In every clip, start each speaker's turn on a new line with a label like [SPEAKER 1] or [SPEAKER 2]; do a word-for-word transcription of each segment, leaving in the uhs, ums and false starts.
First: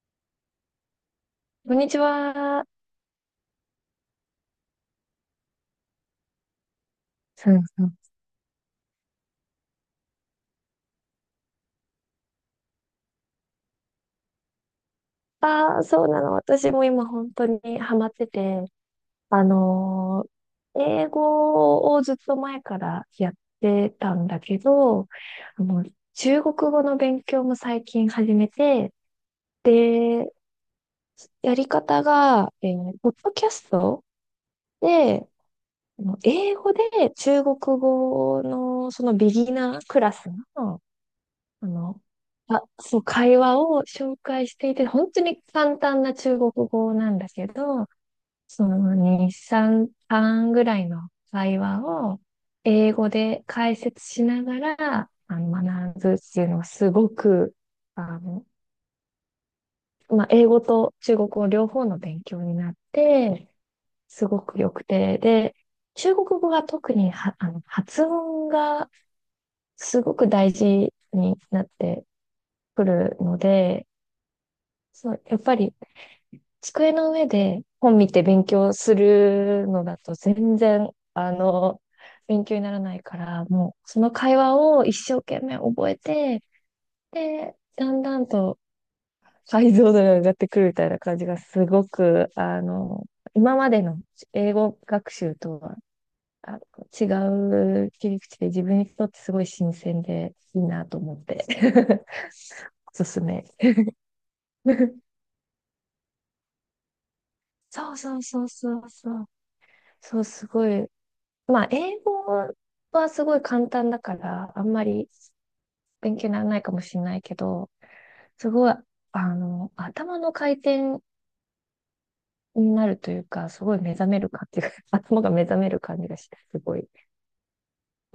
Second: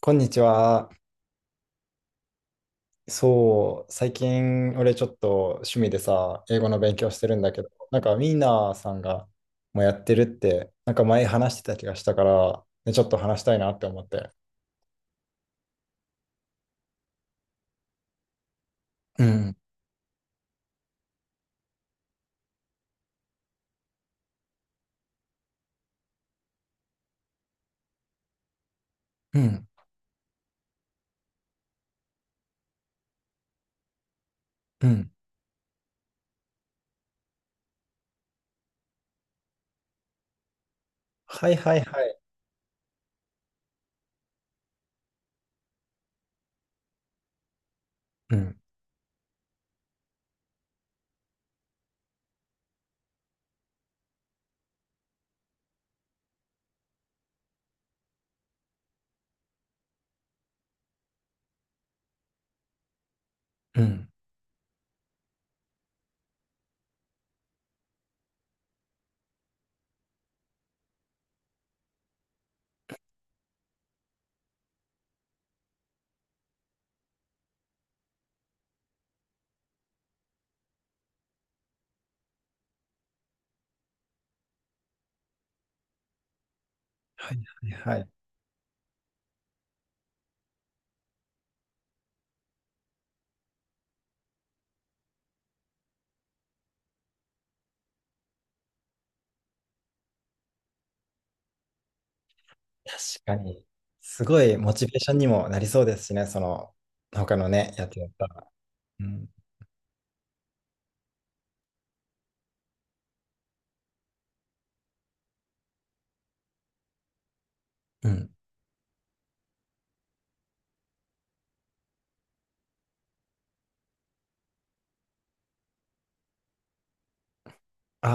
[SPEAKER 1] こんにちは。
[SPEAKER 2] こんにちは。
[SPEAKER 1] そう、最近俺ちょっと趣味でさ、英語の勉強してるん
[SPEAKER 2] そ
[SPEAKER 1] だけ
[SPEAKER 2] う
[SPEAKER 1] ど、
[SPEAKER 2] そう。
[SPEAKER 1] なんかミーナーさんがもうやってるって、なんか前話してた気がしたから、ね、ちょっと話したいなって思って。
[SPEAKER 2] ああ、そうなの。私も今本当にハマってて、
[SPEAKER 1] う
[SPEAKER 2] あ
[SPEAKER 1] ん、
[SPEAKER 2] のー英語をずっと前からやってたんだけど、あの、中国語の勉強も最近始めて、
[SPEAKER 1] うん、
[SPEAKER 2] で、やり方が、えーポッドキャスト
[SPEAKER 1] うん。
[SPEAKER 2] で、あの英語で中国語のそのビギナークラスの
[SPEAKER 1] はい
[SPEAKER 2] あ
[SPEAKER 1] はい
[SPEAKER 2] の、
[SPEAKER 1] はい。
[SPEAKER 2] あ、そう、会話を紹介していて、本当に簡単な中国語なんだけど、
[SPEAKER 1] うん、
[SPEAKER 2] そのに、さん、半ぐらいの会話を英語で解説しながら、あの、学ぶっていうのはすごく、あの、まあ、英語と中国語両方の勉強になって、
[SPEAKER 1] うん。
[SPEAKER 2] すごく良くて、で、中国語が特には、あの、発音がすごく大事になってくるので、そう、やっぱり机の上で本見て勉強するのだと全然、あの、勉強にならないから、もうその会話を一生懸命覚えて、
[SPEAKER 1] はい
[SPEAKER 2] で、
[SPEAKER 1] はい
[SPEAKER 2] だ
[SPEAKER 1] は
[SPEAKER 2] ん
[SPEAKER 1] い。
[SPEAKER 2] だんと解像度が上がってくるみたいな感じがすごく、あの、今までの英語学習とはあの違う切り口で自分にとってすごい新鮮でいいなと思って、おすす
[SPEAKER 1] 確か
[SPEAKER 2] め。
[SPEAKER 1] に。すごいモチベーション にもなりそうですしね、その、他のね、や
[SPEAKER 2] そう
[SPEAKER 1] つやっ
[SPEAKER 2] そう
[SPEAKER 1] た
[SPEAKER 2] そ
[SPEAKER 1] ら。
[SPEAKER 2] うそう
[SPEAKER 1] う
[SPEAKER 2] そう。
[SPEAKER 1] ん、
[SPEAKER 2] そう、すごい。まあ、英語はすごい簡単だから、あんまり勉強にならないかもしれないけど、
[SPEAKER 1] うん。
[SPEAKER 2] すごい、あの、頭の回転になるというか、すごい目覚める感じが、頭が目覚める感じがして、すごい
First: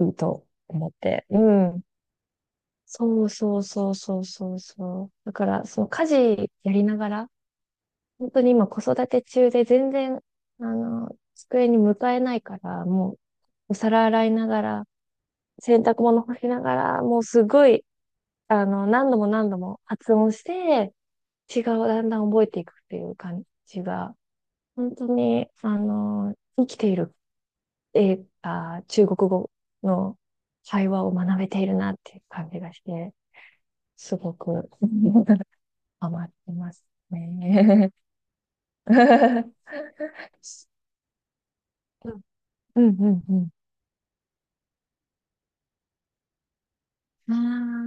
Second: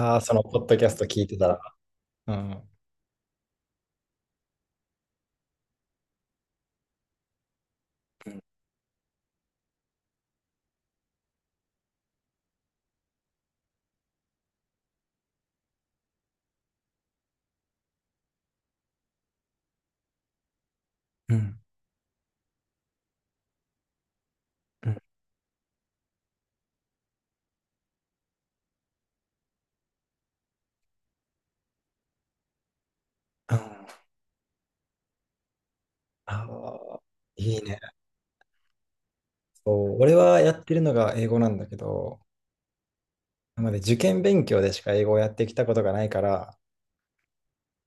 [SPEAKER 2] いい
[SPEAKER 1] あ、その、
[SPEAKER 2] と
[SPEAKER 1] ポッドキ
[SPEAKER 2] 思
[SPEAKER 1] ャ
[SPEAKER 2] っ
[SPEAKER 1] スト聞い
[SPEAKER 2] て。
[SPEAKER 1] て
[SPEAKER 2] う
[SPEAKER 1] たら。
[SPEAKER 2] ん。
[SPEAKER 1] うん、うん、
[SPEAKER 2] そうそうそうそうそうそう。だから、その家事やりながら、本当に今子育て中で全然、あの、机に向かえないから、もうお皿洗いながら、洗濯物干しながら、もうすごい、あの、何度も何度も発音して、
[SPEAKER 1] うん。
[SPEAKER 2] 違う、だんだん覚えていくっていう感じが、本当に、あの、生きている、えー、あー、中国語の会話を学べているなっていう感じがして、
[SPEAKER 1] うん
[SPEAKER 2] すごく ハマっ
[SPEAKER 1] あ
[SPEAKER 2] てます
[SPEAKER 1] あ、いいね。
[SPEAKER 2] ね。
[SPEAKER 1] そう、俺はやってるのが英語なんだけ
[SPEAKER 2] うん
[SPEAKER 1] ど、
[SPEAKER 2] うんうん
[SPEAKER 1] なので受験勉強でしか英語をやってきたことがないから、
[SPEAKER 2] う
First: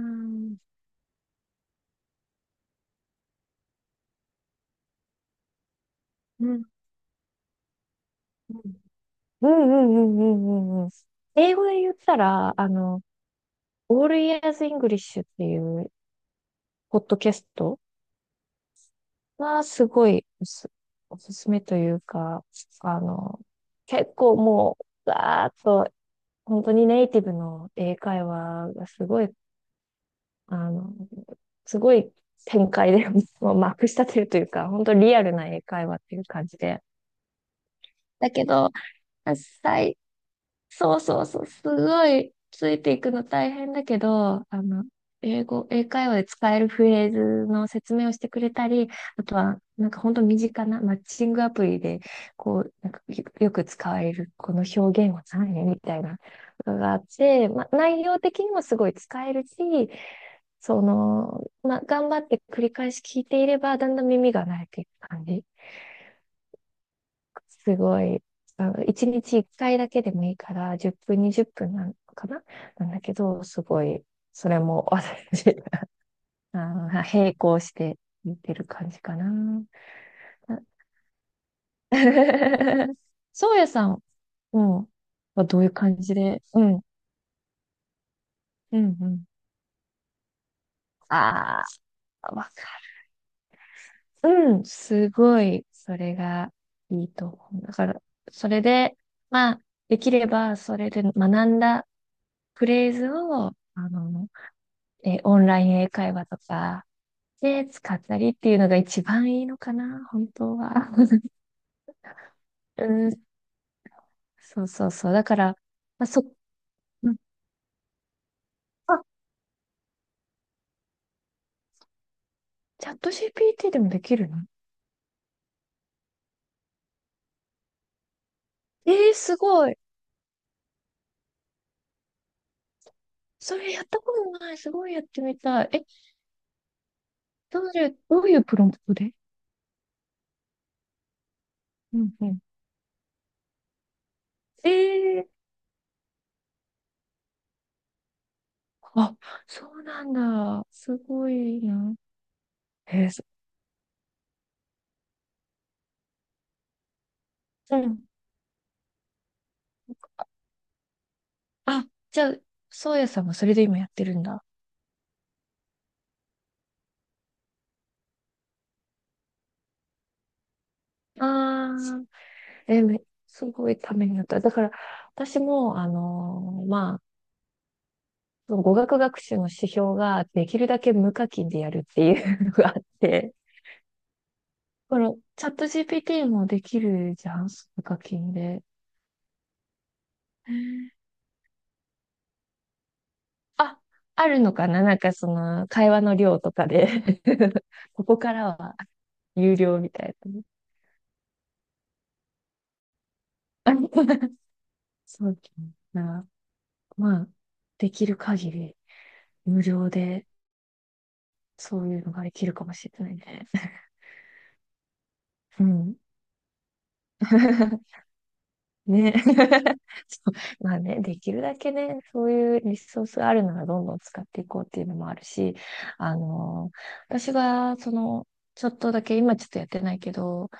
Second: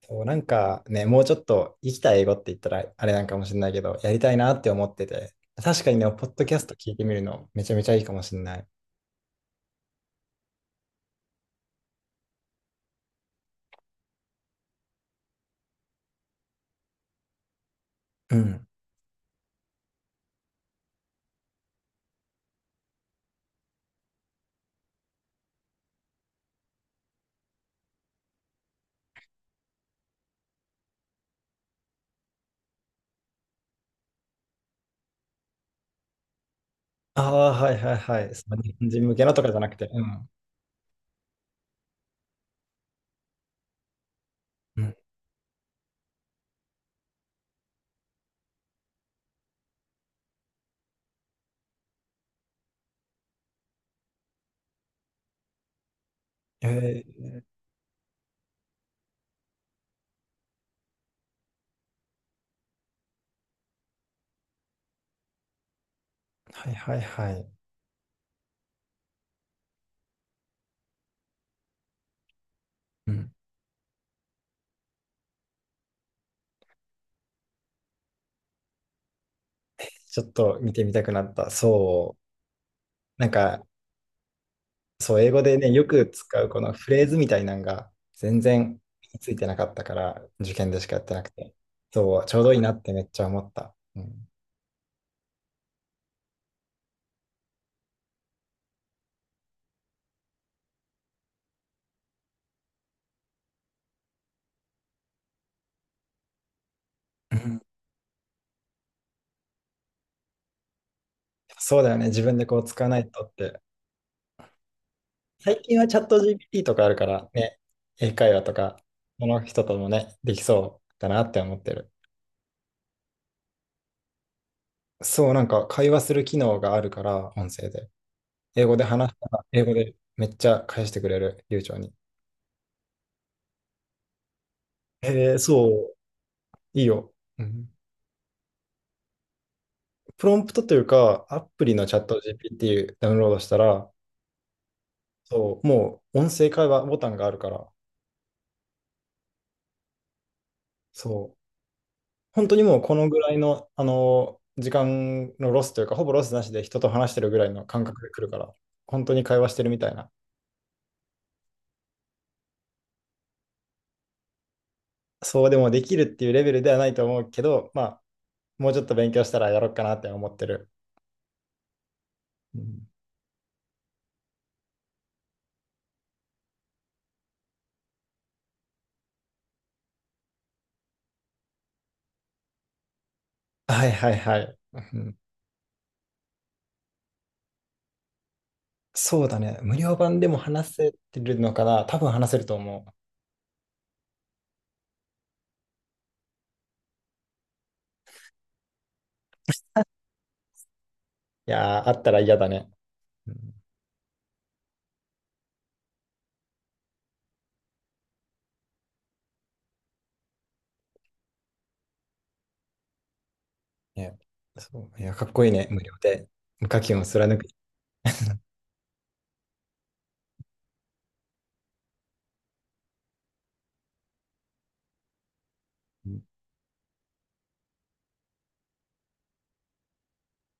[SPEAKER 1] そう、なん
[SPEAKER 2] ああ、
[SPEAKER 1] かね、もうちょっと生きた英語って言ったらあれなんかもしれないけど、やりたいなって思ってて、確かにね、ポッド
[SPEAKER 2] うん
[SPEAKER 1] キ
[SPEAKER 2] う
[SPEAKER 1] ャスト
[SPEAKER 2] ん
[SPEAKER 1] 聞いてみるのめちゃめちゃいいかもしれない。
[SPEAKER 2] うんうんうんうんうん。英語で言ったら、あの、オールイヤーズイングリッシュ っていうポッドキャスト
[SPEAKER 1] うん。
[SPEAKER 2] はすごいおす、おすすめというか、あの、結構もう、ガーッと、本当にネイティブの英会話がすごい、あの、すごい展開で、もうまくしたてるというか、本当リアルな英会話っていう感じで。
[SPEAKER 1] ああ、はいはいは
[SPEAKER 2] だ
[SPEAKER 1] い。
[SPEAKER 2] け
[SPEAKER 1] その
[SPEAKER 2] ど、
[SPEAKER 1] 日本人向けのとかじゃなくて、
[SPEAKER 2] 最
[SPEAKER 1] うん。
[SPEAKER 2] そうそうそう、すごいついていくの大変だけど、あ
[SPEAKER 1] う
[SPEAKER 2] の、
[SPEAKER 1] ん。
[SPEAKER 2] 英語、英会話で使えるフレーズの説明をしてくれたり、あとは、なんか本当身近なマッチングアプリで、こう、なんかよよく使われる、この表現は何みたいなのがあっ
[SPEAKER 1] えー
[SPEAKER 2] て、まあ、内容的にもすごい使えるし、その、まあ、頑張って繰り返し聞いていれば、だんだん耳が慣れていく感じ。
[SPEAKER 1] はいはいはい。
[SPEAKER 2] すごい、あの、いちにちいっかいだけでもいいから、じゅっぷん、にじゅっぷんなのかななんだ
[SPEAKER 1] う
[SPEAKER 2] け
[SPEAKER 1] ん。
[SPEAKER 2] ど、すごい、それも私、あの、並行して見てる感じかな。
[SPEAKER 1] ちょっと見てみたくなった。そ う。なん
[SPEAKER 2] そう
[SPEAKER 1] か、
[SPEAKER 2] やさん、うん、
[SPEAKER 1] そう、英語
[SPEAKER 2] は
[SPEAKER 1] で
[SPEAKER 2] どうい
[SPEAKER 1] ね、
[SPEAKER 2] う
[SPEAKER 1] よ
[SPEAKER 2] 感
[SPEAKER 1] く
[SPEAKER 2] じ
[SPEAKER 1] 使
[SPEAKER 2] で？
[SPEAKER 1] うこ
[SPEAKER 2] う
[SPEAKER 1] の
[SPEAKER 2] ん、
[SPEAKER 1] フレーズみたいなのが全
[SPEAKER 2] う
[SPEAKER 1] 然
[SPEAKER 2] ん、
[SPEAKER 1] 身
[SPEAKER 2] う
[SPEAKER 1] に
[SPEAKER 2] ん。
[SPEAKER 1] ついてなかったから、受験でしかやってなくて、
[SPEAKER 2] あ
[SPEAKER 1] そう、
[SPEAKER 2] あ、
[SPEAKER 1] ちょ
[SPEAKER 2] わ
[SPEAKER 1] うどいい
[SPEAKER 2] か
[SPEAKER 1] なってめっちゃ思った。うん。
[SPEAKER 2] る。うん、すごい、それがいいと思う。だから、それで、まあ、できれば、それで学んだフレーズを、あの、え、オンライン英会話とか
[SPEAKER 1] うん
[SPEAKER 2] で使ったりっていうのが一番いいのかな、本当は。
[SPEAKER 1] そうだよね、自分でこう使
[SPEAKER 2] う
[SPEAKER 1] わない
[SPEAKER 2] ん、
[SPEAKER 1] とって。
[SPEAKER 2] そうそうそう。だから、
[SPEAKER 1] 最近はチャ
[SPEAKER 2] ま
[SPEAKER 1] ッ
[SPEAKER 2] あ、
[SPEAKER 1] ト
[SPEAKER 2] そ、
[SPEAKER 1] ジーピーティー とかあるか
[SPEAKER 2] うん
[SPEAKER 1] らね、英会話とか、
[SPEAKER 2] あ、
[SPEAKER 1] その人ともね、できそうだなって思ってる。
[SPEAKER 2] チャット ジーピーティー でもできるの？
[SPEAKER 1] そう、なんか会話する機能があるから、音声で。英語で
[SPEAKER 2] え
[SPEAKER 1] 話
[SPEAKER 2] ー、
[SPEAKER 1] した
[SPEAKER 2] す
[SPEAKER 1] ら、英
[SPEAKER 2] ご
[SPEAKER 1] 語
[SPEAKER 2] い。
[SPEAKER 1] でめっちゃ返してくれる、流暢に。
[SPEAKER 2] それやったことない。すごいやって
[SPEAKER 1] へ
[SPEAKER 2] み
[SPEAKER 1] え、
[SPEAKER 2] た
[SPEAKER 1] そ
[SPEAKER 2] い。え、
[SPEAKER 1] う、いいよ。う
[SPEAKER 2] ど
[SPEAKER 1] ん
[SPEAKER 2] ういう、どういうプロンプトで？
[SPEAKER 1] プロンプトというか、アプリのチ
[SPEAKER 2] う
[SPEAKER 1] ャッ
[SPEAKER 2] ん
[SPEAKER 1] ト
[SPEAKER 2] うん。
[SPEAKER 1] ジーピーティー ダウンロードしたら、
[SPEAKER 2] えー、
[SPEAKER 1] そう、もう音声会話ボタンがあるから、
[SPEAKER 2] あ、そうなんだ。すご
[SPEAKER 1] そう、
[SPEAKER 2] いな。
[SPEAKER 1] 本当にもうこ
[SPEAKER 2] え
[SPEAKER 1] の
[SPEAKER 2] ー
[SPEAKER 1] ぐ
[SPEAKER 2] そ
[SPEAKER 1] らいの、あの、時間のロスというか、ほぼロスなしで人と話してるぐらいの
[SPEAKER 2] う
[SPEAKER 1] 感
[SPEAKER 2] ん。
[SPEAKER 1] 覚で来るから、本当に会話してるみたいな。
[SPEAKER 2] あ、じゃあ、そうやさんはそれで今やってるんだ。
[SPEAKER 1] そうでもできるっていうレベルではないと思うけど、まあ、もうちょっと勉強したらやろうかなって思ってる。
[SPEAKER 2] ああ、
[SPEAKER 1] う
[SPEAKER 2] え、
[SPEAKER 1] ん
[SPEAKER 2] めすごいためになった。だから、私も、あのーまあ、その語学学習の指標ができるだけ無課金でやるっていうのがあって、
[SPEAKER 1] はいはいはい。う
[SPEAKER 2] この
[SPEAKER 1] ん
[SPEAKER 2] チャット ジーピーティー もできるじゃん、無課金で。
[SPEAKER 1] そうだね。無料版でも話せてるのかな多分話せると思う。
[SPEAKER 2] あ、あるのかな、なんかその会話の量とかで ここからは有料みたいなね。
[SPEAKER 1] いやー、あったら嫌だね。うん
[SPEAKER 2] そうだな。まあ、できる限り無料でそういうのができるかもしれないね。
[SPEAKER 1] ね、そう、いや、かっこいい
[SPEAKER 2] う
[SPEAKER 1] ね、無料
[SPEAKER 2] ん。
[SPEAKER 1] で。無課金を貫く。
[SPEAKER 2] ね。そうまあね、できるだけね、そういうリソースがあるならどんどん使っていこうっていうのもあるし、あの私が、その、ちょっとだけ、今ちょっとやってないけど、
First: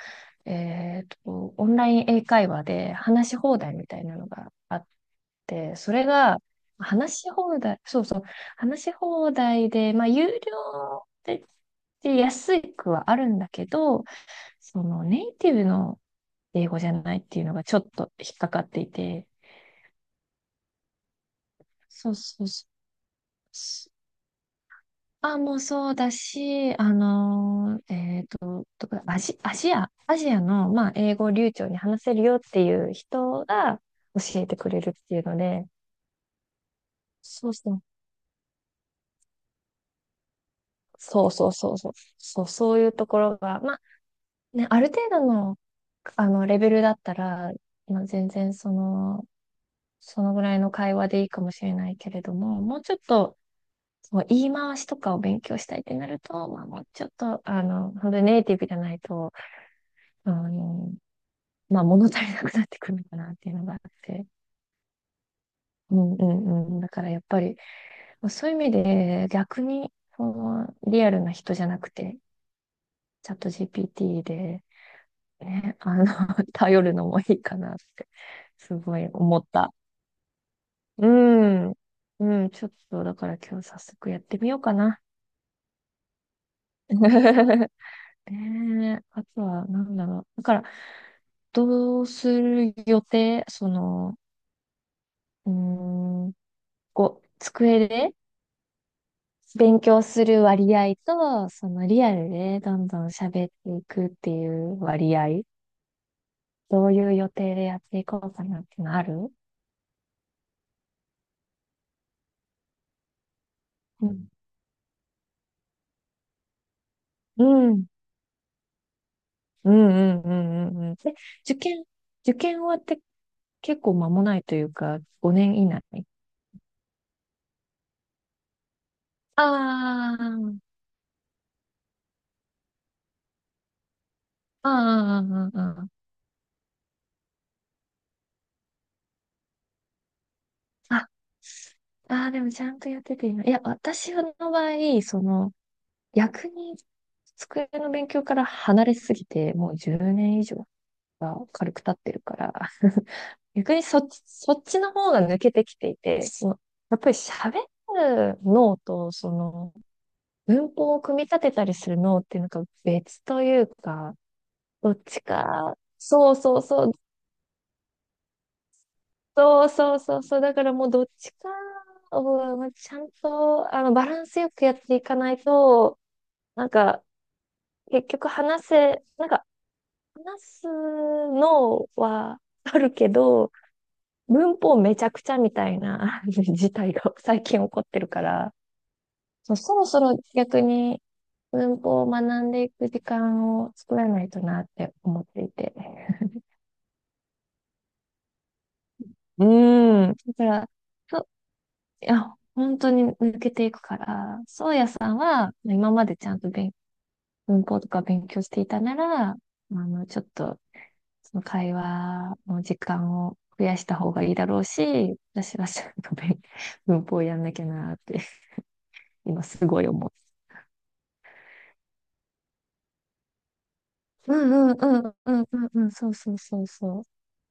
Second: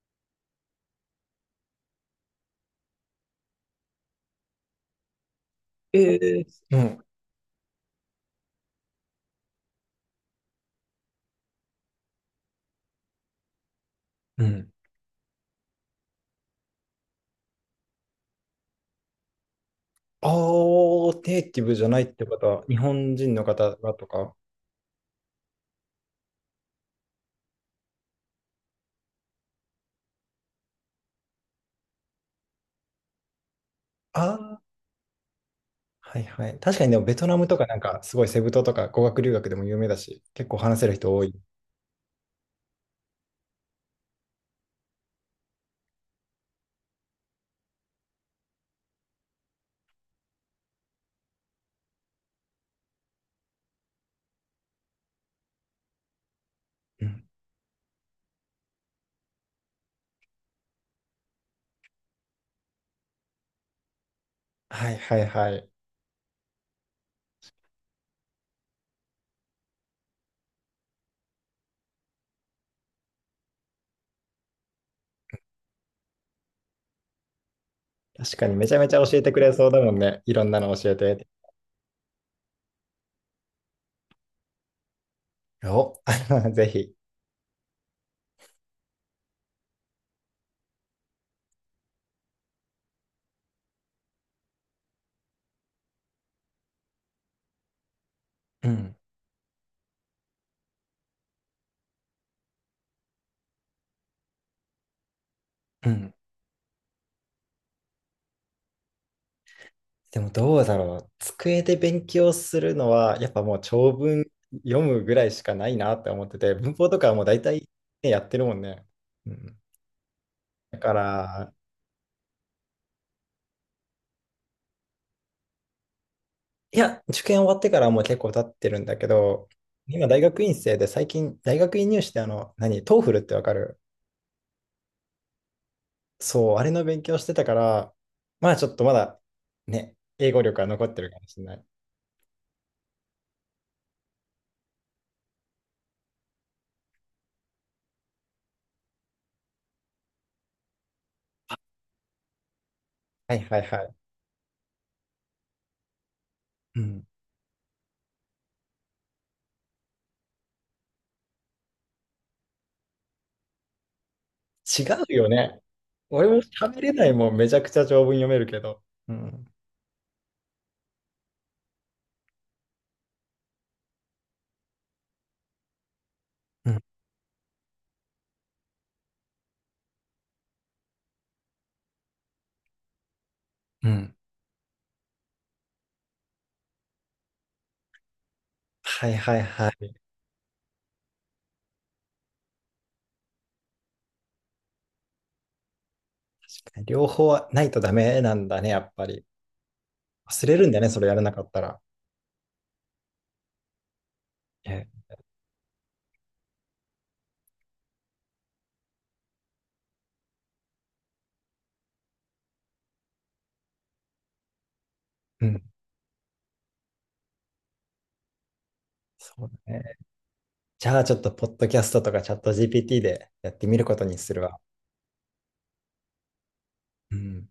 [SPEAKER 2] えっと、オンライン英会話で話し放題みたいなのがあって、そ
[SPEAKER 1] え
[SPEAKER 2] れが、
[SPEAKER 1] えうん。
[SPEAKER 2] 話し放題、そうそう、話し放題で、まあ、有料で、で安くはあるんだけど、
[SPEAKER 1] うん。
[SPEAKER 2] そのネイティブの英語じゃないっていうのがちょっと引っかかっていて、
[SPEAKER 1] ああ、ネイティブじゃないっ
[SPEAKER 2] そう
[SPEAKER 1] てこ
[SPEAKER 2] そ
[SPEAKER 1] と
[SPEAKER 2] う
[SPEAKER 1] は、
[SPEAKER 2] そ
[SPEAKER 1] 日本人の方
[SPEAKER 2] う。
[SPEAKER 1] がとか。
[SPEAKER 2] あ、もうそうだし、あのーえっと、どこだアジ、アジア、アジアの、まあ、英語を流暢に話せるよっていう人が
[SPEAKER 1] あ
[SPEAKER 2] 教えて
[SPEAKER 1] あ、
[SPEAKER 2] くれるっていうので、
[SPEAKER 1] はいはい。確かにでも、ベトナム
[SPEAKER 2] そう
[SPEAKER 1] とか
[SPEAKER 2] そ
[SPEAKER 1] なん
[SPEAKER 2] う。
[SPEAKER 1] か、すごいセブ島とか語学留学でも有名だし、結構話せる人多
[SPEAKER 2] そう
[SPEAKER 1] い。
[SPEAKER 2] そうそうそう。そう、そういうところが、まあ、ね、ある程度の、あの、レベルだったら、まあ、全然その、そのぐらいの会話でいいかもしれないけれども、もうちょっと、そう、言い回しとかを勉強したいってなると、まあもうち
[SPEAKER 1] う
[SPEAKER 2] ょっ
[SPEAKER 1] ん。
[SPEAKER 2] と、あの、本当にネイティブじゃないと、あの、まあ物足りなくなってくるのかなっていうのがあって。
[SPEAKER 1] はいはいはい。
[SPEAKER 2] うんうんうん。だからやっぱり、そういう意味で逆に、その、リアルな人じゃなくて、チャット ジーピーティー で、ね、あの、頼るのもいいかなって、
[SPEAKER 1] 確かにめち
[SPEAKER 2] す
[SPEAKER 1] ゃめち
[SPEAKER 2] ご
[SPEAKER 1] ゃ
[SPEAKER 2] い
[SPEAKER 1] 教えて
[SPEAKER 2] 思
[SPEAKER 1] く
[SPEAKER 2] っ
[SPEAKER 1] れそう
[SPEAKER 2] た。
[SPEAKER 1] だもんね。いろんなの教え
[SPEAKER 2] う
[SPEAKER 1] て。
[SPEAKER 2] ん。うん、ちょっと、だから今日早速やってみようかな。
[SPEAKER 1] お、ぜひ。
[SPEAKER 2] ねえ、あとは、なんだろう。だから、どうする予定その、うーん、こう、机で
[SPEAKER 1] うん。
[SPEAKER 2] 勉強する割合と、そのリアルでどんどん喋っていくっていう割合、
[SPEAKER 1] うん。
[SPEAKER 2] どういう予定でやっていこうかなってのある？
[SPEAKER 1] でもどうだろう。机で勉強するのは、やっぱもう長
[SPEAKER 2] う
[SPEAKER 1] 文
[SPEAKER 2] ん、
[SPEAKER 1] 読むぐらいしかないなって思ってて、文法とかはもう大
[SPEAKER 2] う
[SPEAKER 1] 体、
[SPEAKER 2] ん、
[SPEAKER 1] ね、やってるもんね。うん、
[SPEAKER 2] うん、うん、うん、う
[SPEAKER 1] だ
[SPEAKER 2] ん。
[SPEAKER 1] か
[SPEAKER 2] うんで、
[SPEAKER 1] ら、
[SPEAKER 2] 受験、受験終わって結構間もないというか、ごねん以内。
[SPEAKER 1] いや、受験終わってからもう結構経ってるんだけど、今
[SPEAKER 2] あ
[SPEAKER 1] 大学院生
[SPEAKER 2] あ、
[SPEAKER 1] で最近、大学院入試ってあの、何、トーフルってわかる？
[SPEAKER 2] ああ、ああ、あ
[SPEAKER 1] そう、あれの勉強してたから、まあちょっとまだね、英語力は残って
[SPEAKER 2] あ。
[SPEAKER 1] るかもしれない。
[SPEAKER 2] ああ、でもちゃんとやってて今。いや、私の場合、その、逆に机の勉強から離れすぎて、もうじゅうねん以上が軽く経ってるから、
[SPEAKER 1] はいはい
[SPEAKER 2] 逆
[SPEAKER 1] は
[SPEAKER 2] にそっ
[SPEAKER 1] い。
[SPEAKER 2] ち、そっちの方が抜けてきていて、その
[SPEAKER 1] う
[SPEAKER 2] やっ
[SPEAKER 1] ん
[SPEAKER 2] ぱり喋る脳と、その、文法を組み立てたりする脳っていうのが別というか、
[SPEAKER 1] 違
[SPEAKER 2] どっ
[SPEAKER 1] う
[SPEAKER 2] ち
[SPEAKER 1] よね。
[SPEAKER 2] か、
[SPEAKER 1] 俺
[SPEAKER 2] そ
[SPEAKER 1] も
[SPEAKER 2] うそう
[SPEAKER 1] 喋
[SPEAKER 2] そ
[SPEAKER 1] れ
[SPEAKER 2] う、
[SPEAKER 1] ないもん、めちゃくちゃ長文読めるけど。うん。
[SPEAKER 2] そうそうそう、そう、だからもうどっちかを、ちゃんと、あの、バランスよくやっていかないと、な
[SPEAKER 1] う
[SPEAKER 2] ん
[SPEAKER 1] ん、
[SPEAKER 2] か、結局話せ、なんか、話すのはあるけど、
[SPEAKER 1] うん。
[SPEAKER 2] 文法めちゃくちゃみたいな 事態が最近起こってるから、
[SPEAKER 1] はいはい
[SPEAKER 2] そう
[SPEAKER 1] は
[SPEAKER 2] そろ
[SPEAKER 1] い。
[SPEAKER 2] そろ逆に文法を学んでいく時間を作らないとなって思っていて。
[SPEAKER 1] 両方はないとダメなんだね、やっぱり。
[SPEAKER 2] うーん。だか
[SPEAKER 1] 忘れるん
[SPEAKER 2] ら、
[SPEAKER 1] だね、それや
[SPEAKER 2] そ
[SPEAKER 1] ら
[SPEAKER 2] う、
[SPEAKER 1] なかったら。
[SPEAKER 2] いや、本当に抜けていくから、そう
[SPEAKER 1] え、
[SPEAKER 2] やさんは、今までちゃんと勉文法とか勉強していたなら、あの、ちょっとその会話の時間を増やした方がいいだろうし、
[SPEAKER 1] う
[SPEAKER 2] 私
[SPEAKER 1] ん。
[SPEAKER 2] はちゃんと勉 文法やんなきゃなって、
[SPEAKER 1] そ
[SPEAKER 2] 今
[SPEAKER 1] う
[SPEAKER 2] す
[SPEAKER 1] だ
[SPEAKER 2] ごい
[SPEAKER 1] ね。
[SPEAKER 2] 思う。
[SPEAKER 1] じゃあちょっと、ポッドキャストとかチャット ジーピーティー でやってみることにす
[SPEAKER 2] う
[SPEAKER 1] るわ。
[SPEAKER 2] んうんうんうんうんうん、そうそうそうそ
[SPEAKER 1] う
[SPEAKER 2] う。
[SPEAKER 1] ん